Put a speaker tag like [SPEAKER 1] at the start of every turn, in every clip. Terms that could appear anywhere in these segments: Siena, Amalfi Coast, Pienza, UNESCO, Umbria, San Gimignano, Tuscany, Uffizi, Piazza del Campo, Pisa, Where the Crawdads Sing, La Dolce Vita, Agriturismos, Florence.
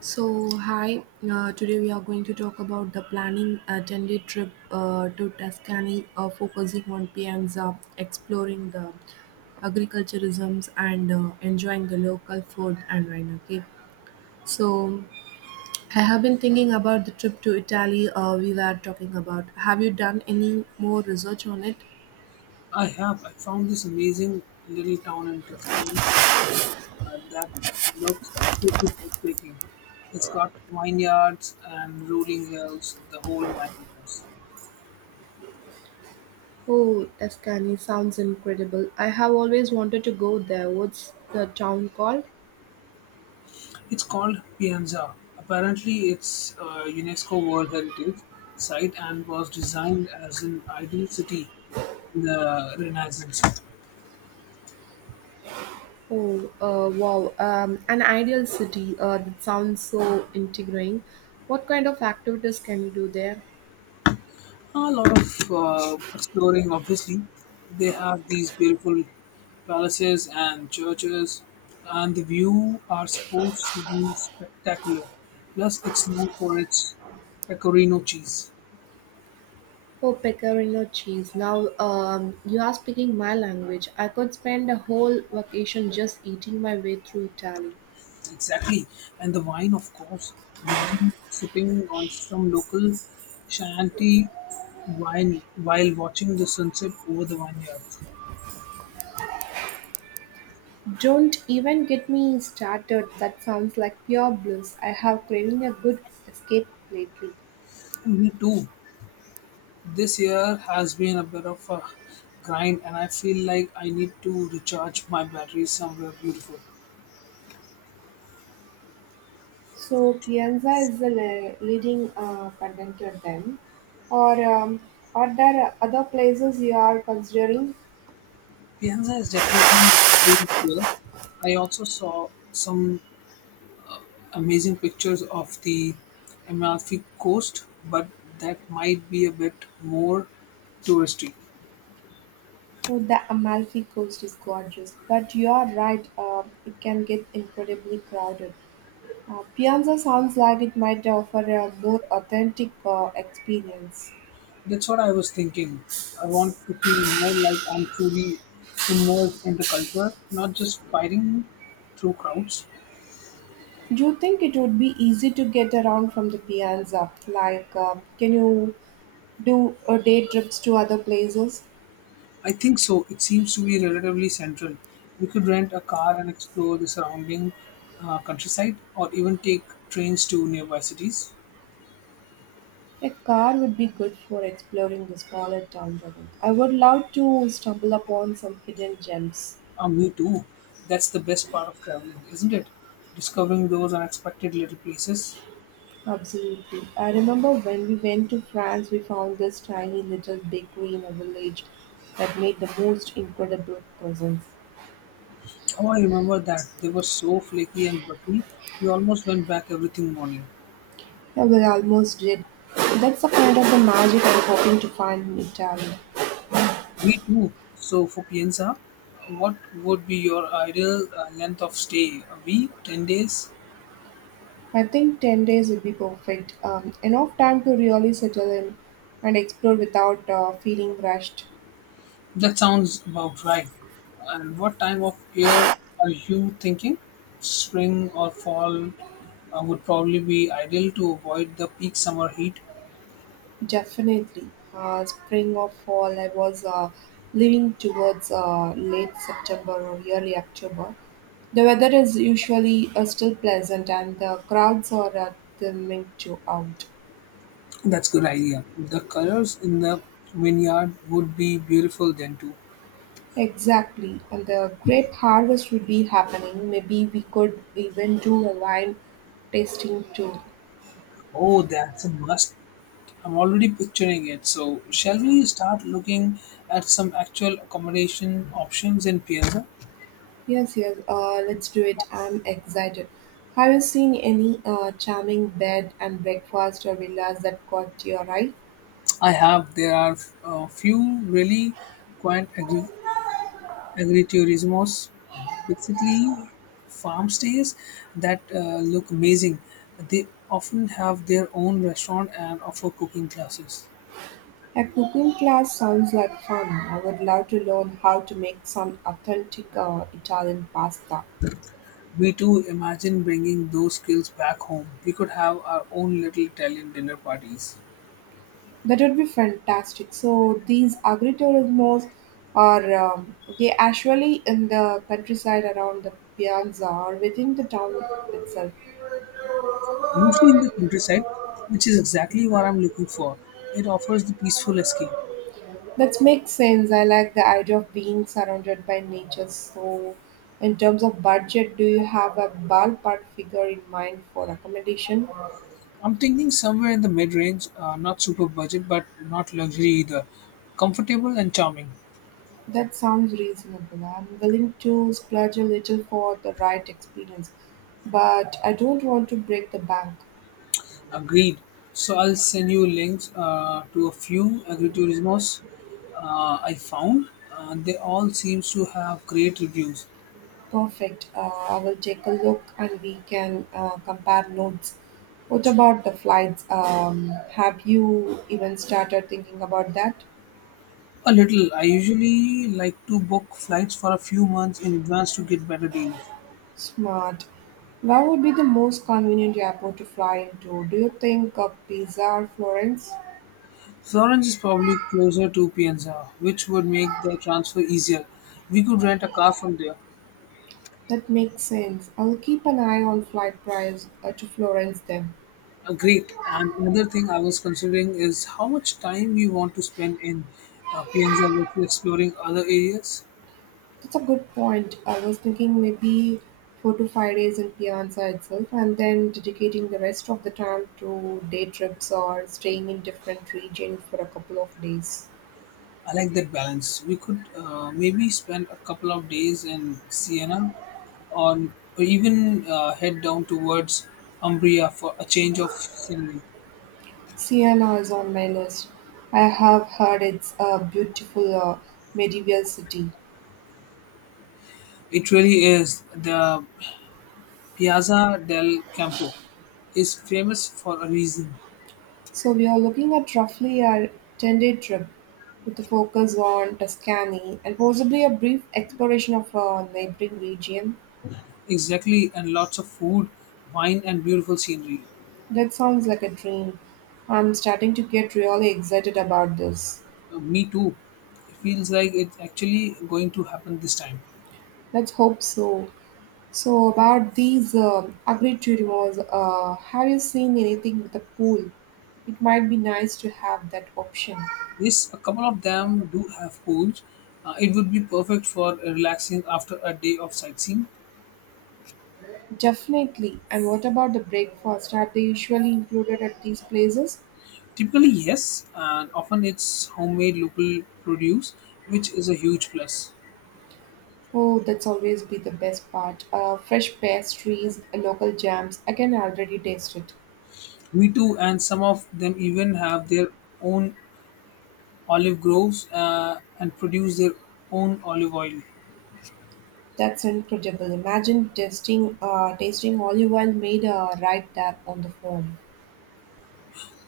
[SPEAKER 1] So, hi, today we are going to talk about the planning a 10-day trip to Tuscany, focusing on Pienza, exploring the agriculturisms, and enjoying the local food and wine. Okay, so I have been thinking about the trip to Italy we were talking about. Have you done any more research on it?
[SPEAKER 2] I have. I found this amazing little town in Tuscany that looks absolutely breathtaking. It's got vineyards and rolling hills, the whole nine yards.
[SPEAKER 1] Oh, Tuscany sounds incredible. I have always wanted to go there. What's the town called?
[SPEAKER 2] It's called Pienza. Apparently, it's a UNESCO World Heritage Site and was designed as an ideal city in the Renaissance.
[SPEAKER 1] Oh, wow. An ideal city. That sounds so intriguing. What kind of activities can you do there?
[SPEAKER 2] A lot of exploring, obviously. They have these beautiful palaces and churches, and the view are supposed to be spectacular. Plus, it's known for its pecorino cheese.
[SPEAKER 1] Oh, pecorino cheese. Now, you are speaking my language. I could spend a whole vacation just eating my way through Italy.
[SPEAKER 2] Exactly. And the wine, of course. Imagine sipping on some local shanty wine while watching the sunset over the vineyards.
[SPEAKER 1] Don't even get me started. That sounds like pure bliss. I have craving a good escape lately.
[SPEAKER 2] Me too. This year has been a bit of a grind, and I feel like I need to recharge my batteries somewhere beautiful.
[SPEAKER 1] So Pienza is the leading contender then, or are there other places you are considering?
[SPEAKER 2] Pienza is definitely there. I also saw some amazing pictures of the Amalfi Coast, but that might be a bit more touristy.
[SPEAKER 1] Oh, the Amalfi Coast is gorgeous, but you are right, it can get incredibly crowded. Piazza sounds like it might offer a more authentic experience.
[SPEAKER 2] That's what I was thinking. I want to feel more like I'm truly immersed in the culture, not just fighting through crowds.
[SPEAKER 1] Do you think it would be easy to get around from the Piazza? Like, can you do day trips to other places?
[SPEAKER 2] I think so. It seems to be relatively central. We could rent a car and explore the surrounding countryside, or even take trains to nearby cities.
[SPEAKER 1] A car would be good for exploring the smaller towns around. I would love to stumble upon some hidden gems.
[SPEAKER 2] Me too. That's the best part of traveling, isn't it? Discovering those unexpected little places.
[SPEAKER 1] Absolutely. I remember when we went to France, we found this tiny little bakery in a village that made the most incredible croissants.
[SPEAKER 2] Oh, I remember that. They were so flaky and buttery. We almost went back every single morning.
[SPEAKER 1] Yeah, we almost did. That's the kind of the magic I'm hoping to find in Italy.
[SPEAKER 2] Me too. So, for Pienza, what would be your ideal length of stay? A week? 10 days?
[SPEAKER 1] I think 10 days would be perfect. Enough time to really settle in and explore without feeling rushed.
[SPEAKER 2] That sounds about right. And what time of year are you thinking? Spring or fall would probably be ideal to avoid the peak summer heat.
[SPEAKER 1] Definitely, spring or fall. I was leaning towards late September or early October. The weather is usually still pleasant, and the crowds are thinning to out.
[SPEAKER 2] That's good idea. The colors in the vineyard would be beautiful then too.
[SPEAKER 1] Exactly, and the grape harvest would be happening. Maybe we could even do a wine tasting tour.
[SPEAKER 2] Oh, that's a must. I'm already picturing it. So, shall we start looking at some actual accommodation options in Piazza?
[SPEAKER 1] Yes, yes. Let's do it. I'm excited. Have you seen any charming bed and breakfast or villas that caught your eye?
[SPEAKER 2] I have. There are a few really quaint Agriturismos, basically farm stays that look amazing. They often have their own restaurant and offer cooking classes.
[SPEAKER 1] A cooking class sounds like fun. I would love to learn how to make some authentic Italian pasta.
[SPEAKER 2] We too imagine bringing those skills back home. We could have our own little Italian dinner parties,
[SPEAKER 1] That would be fantastic. So these agriturismos are they actually in the countryside around the piazza or within the town itself.
[SPEAKER 2] usually in the countryside, which is exactly what I'm looking for. It offers the peaceful escape.
[SPEAKER 1] That makes sense. I like the idea of being surrounded by nature. So in terms of budget, do you have a ballpark figure in mind for accommodation?
[SPEAKER 2] I'm thinking somewhere in the mid range, not super budget, but not luxury either. Comfortable and charming.
[SPEAKER 1] That sounds reasonable. I'm willing to splurge a little for the right experience, but I don't want to break the bank.
[SPEAKER 2] Agreed. So I'll send you links to a few agriturismos I found. They all seems to have great reviews.
[SPEAKER 1] Perfect. I will take a look and we can compare notes. What about the flights? Have you even started thinking about that?
[SPEAKER 2] A little. I usually like to book flights for a few months in advance to get better deals.
[SPEAKER 1] Smart. Where would be the most convenient airport to fly into? Do you think Pisa or Florence?
[SPEAKER 2] Florence is probably closer to Pienza, which would make the transfer easier. We could rent a car from there.
[SPEAKER 1] That makes sense. I'll keep an eye on flight price to Florence then.
[SPEAKER 2] Great. And another thing I was considering is how much time we want to spend in Pienza versus exploring other areas.
[SPEAKER 1] That's a good point. I was thinking maybe four to five days in Piazza itself and then dedicating the rest of the time to day trips or staying in different region for a couple of days.
[SPEAKER 2] I like that balance. We could maybe spend a couple of days in Siena on, or even head down towards Umbria for a change of scenery.
[SPEAKER 1] Siena is on my list. I have heard it's a beautiful medieval city.
[SPEAKER 2] It really is. The Piazza del Campo is famous for a reason.
[SPEAKER 1] So we are looking at roughly a 10-day trip with a focus on Tuscany and possibly a brief exploration of a neighboring region.
[SPEAKER 2] Exactly, and lots of food, wine, and beautiful scenery.
[SPEAKER 1] That sounds like a dream. I'm starting to get really excited about this.
[SPEAKER 2] Me too. It feels like it's actually going to happen this time.
[SPEAKER 1] Let's hope so. So, about these agri turismos, have you seen anything with a pool? It might be nice to have that option.
[SPEAKER 2] Yes, a couple of them do have pools. It would be perfect for relaxing after a day of sightseeing.
[SPEAKER 1] Definitely. And what about the breakfast? Are they usually included at these places?
[SPEAKER 2] Typically, yes, and often it's homemade local produce, which is a huge plus.
[SPEAKER 1] Oh, that's always be the best part. Fresh pastries, local jams. I can already taste it.
[SPEAKER 2] Me too, and some of them even have their own olive groves and produce their own olive oil.
[SPEAKER 1] That's incredible. Imagine tasting olive oil made right there on the farm.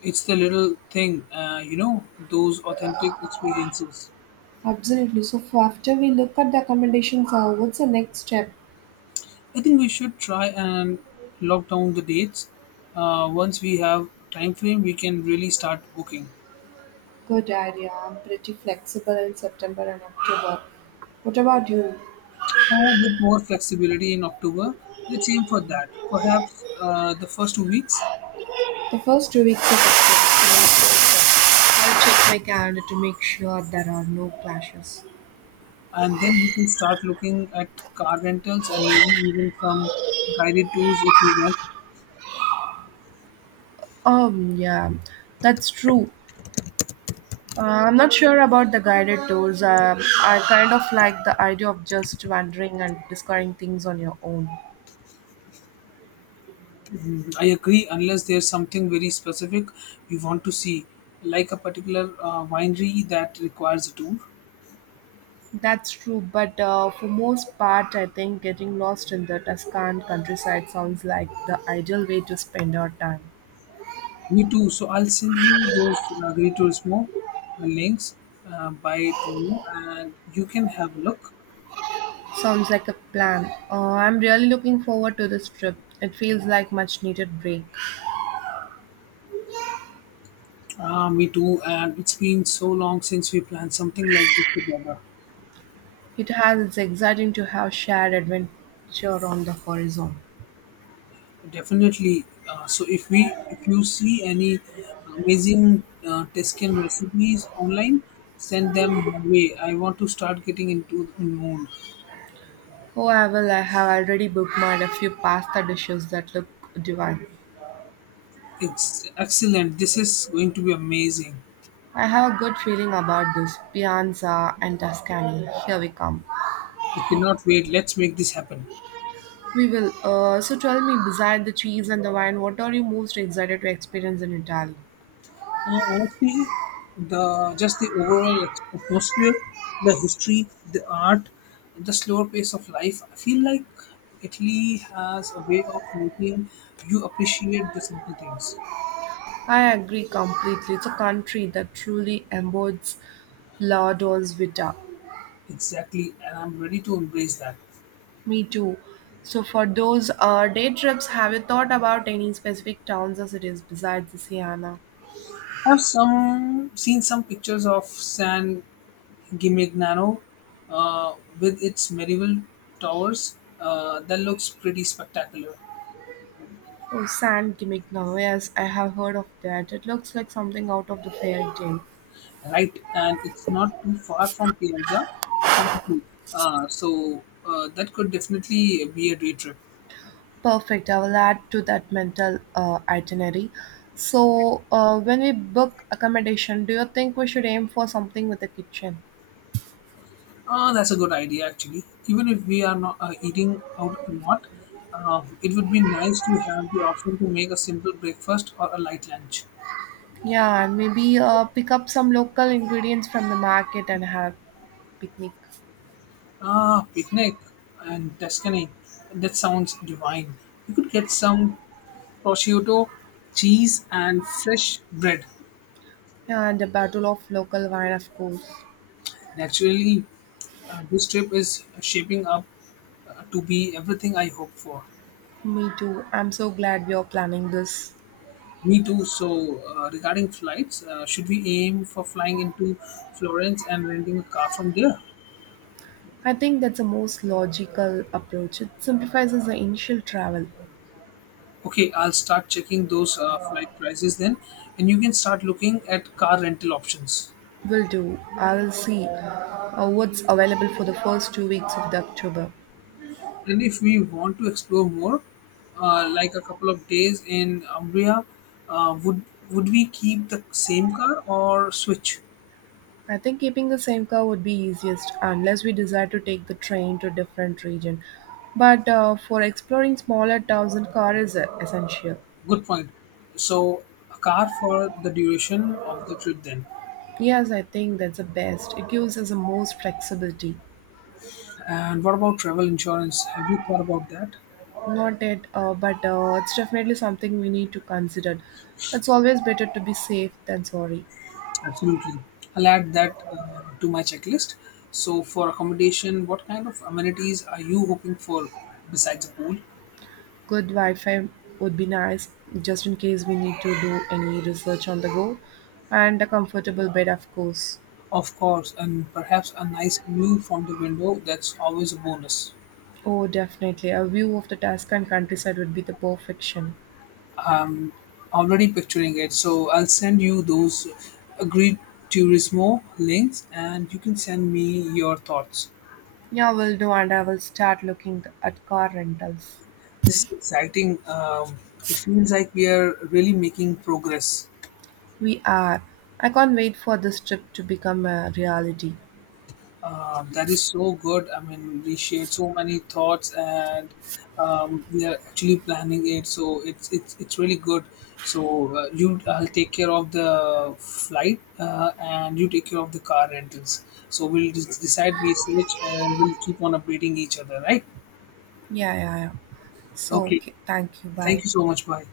[SPEAKER 2] It's the little thing, those authentic experiences.
[SPEAKER 1] Absolutely. So for after we look at the accommodations, what's the next step?
[SPEAKER 2] I think we should try and lock down the dates. Once we have time frame, we can really start booking.
[SPEAKER 1] Good idea. I'm pretty flexible in September and October. What about you?
[SPEAKER 2] Or with more flexibility in October, let's aim for that. Perhaps the first two weeks,
[SPEAKER 1] The first two weeks of October I'll check my calendar to make sure there are no clashes.
[SPEAKER 2] and then we can start looking at car rentals and maybe even some guided tours if we want.
[SPEAKER 1] Yeah, that's true. I'm not sure about the guided tours. I kind of like the idea of just wandering and discovering things on your own.
[SPEAKER 2] I agree, unless there's something very specific we want to see, like a particular winery that requires a tour.
[SPEAKER 1] That's true, but for most part, I think getting lost in the Tuscan countryside sounds like the ideal way to spend our time.
[SPEAKER 2] Me too. So I'll send you those Great Turismo links by tomorrow, and you can have a look.
[SPEAKER 1] Sounds like a plan. I'm really looking forward to this trip. It feels like much needed break.
[SPEAKER 2] Me too. And it's been so long since we planned something like this together.
[SPEAKER 1] It has it's exciting to have shared adventure on the horizon.
[SPEAKER 2] Definitely. So if you see any amazing Tuscan recipes online, send them my way. I want to start getting into the mood.
[SPEAKER 1] However, I have already bookmarked a few pasta dishes that look divine.
[SPEAKER 2] It's excellent. This is going to be amazing.
[SPEAKER 1] I have a good feeling about this. Pianza and Tuscany. Here we come.
[SPEAKER 2] I cannot wait. Let's make this happen.
[SPEAKER 1] We will. So tell me, beside the cheese and the wine, what are you most excited to experience in Italy?
[SPEAKER 2] Honestly, the just the overall atmosphere, the history, the art, the slower pace of life. I feel like Italy has a way of making you appreciate the simple things.
[SPEAKER 1] I agree completely. It's a country that truly embodies La Dolce Vita.
[SPEAKER 2] Exactly, and I'm ready to embrace that.
[SPEAKER 1] Me too. So for those day trips, have you thought about any specific towns or cities besides the Siena?
[SPEAKER 2] I've some seen some pictures of San Gimignano uh, with its medieval towers. That looks pretty spectacular.
[SPEAKER 1] Oh, San Gimignano. Yes, I have heard of that. It looks like something out of the fairy tale.
[SPEAKER 2] Right, and it's not too far from Piazza, apparently. So that could definitely be a day trip.
[SPEAKER 1] Perfect. I will add to that mental itinerary. So, when we book accommodation, do you think we should aim for something with a kitchen?
[SPEAKER 2] That's a good idea, actually. Even if we are not eating out a lot, it would be nice to have the option to make a simple breakfast or a light lunch.
[SPEAKER 1] Yeah, and maybe pick up some local ingredients from the market and have picnic.
[SPEAKER 2] Ah, picnic and Tuscany. That sounds divine. You could get some prosciutto, cheese, and fresh bread.
[SPEAKER 1] Yeah, and a bottle of local wine, of course.
[SPEAKER 2] Naturally, this trip is shaping up to be everything I hope for.
[SPEAKER 1] Me too. I'm so glad we are planning this.
[SPEAKER 2] Me too. So, regarding flights, should we aim for flying into Florence and renting a car from there?
[SPEAKER 1] I think that's the most logical approach. It simplifies the initial travel.
[SPEAKER 2] Okay, I'll start checking those flight prices then, and you can start looking at car rental options.
[SPEAKER 1] Will do. I'll see what's available for the first two weeks of the October.
[SPEAKER 2] And if we want to explore more, like a couple of days in Umbria, uh, would would we keep the same car or switch?
[SPEAKER 1] I think keeping the same car would be easiest unless we decide to take the train to different region. But for exploring smaller towns, and car is essential.
[SPEAKER 2] Good point. So, a car for the duration of the trip then.
[SPEAKER 1] Yes, I think that's the best. It gives us the most flexibility.
[SPEAKER 2] And what about travel insurance? Have you thought about that?
[SPEAKER 1] Not it, but it's definitely something we need to consider. It's always better to be safe than sorry.
[SPEAKER 2] Absolutely. I'll add that to my checklist. So, for accommodation, what kind of amenities are you hoping for besides a pool?
[SPEAKER 1] Good Wi-Fi would be nice, just in case we need to do any research on the go, and a comfortable bed, of course.
[SPEAKER 2] Of course, and perhaps a nice view from the window. That's always a bonus.
[SPEAKER 1] Oh, definitely. A view of the Tuscan countryside would be the perfection.
[SPEAKER 2] Already picturing it. So, I'll send you those agreed Turismo links and you can send me your thoughts.
[SPEAKER 1] Yeah, will do, and I will start looking at car rentals.
[SPEAKER 2] This is exciting. It feels like we are really making progress.
[SPEAKER 1] We are. I can't wait for this trip to become a reality.
[SPEAKER 2] That is so good. I mean, we shared so many thoughts, and we are actually planning it. So it's really good. So I'll take care of the flight, and you take care of the car rentals. So we'll just decide we switch, and we'll keep on updating each other, right?
[SPEAKER 1] Yeah, yeah, yeah. So,
[SPEAKER 2] Okay.
[SPEAKER 1] okay. Thank you.
[SPEAKER 2] Thank
[SPEAKER 1] Bye.
[SPEAKER 2] you so much. Bye.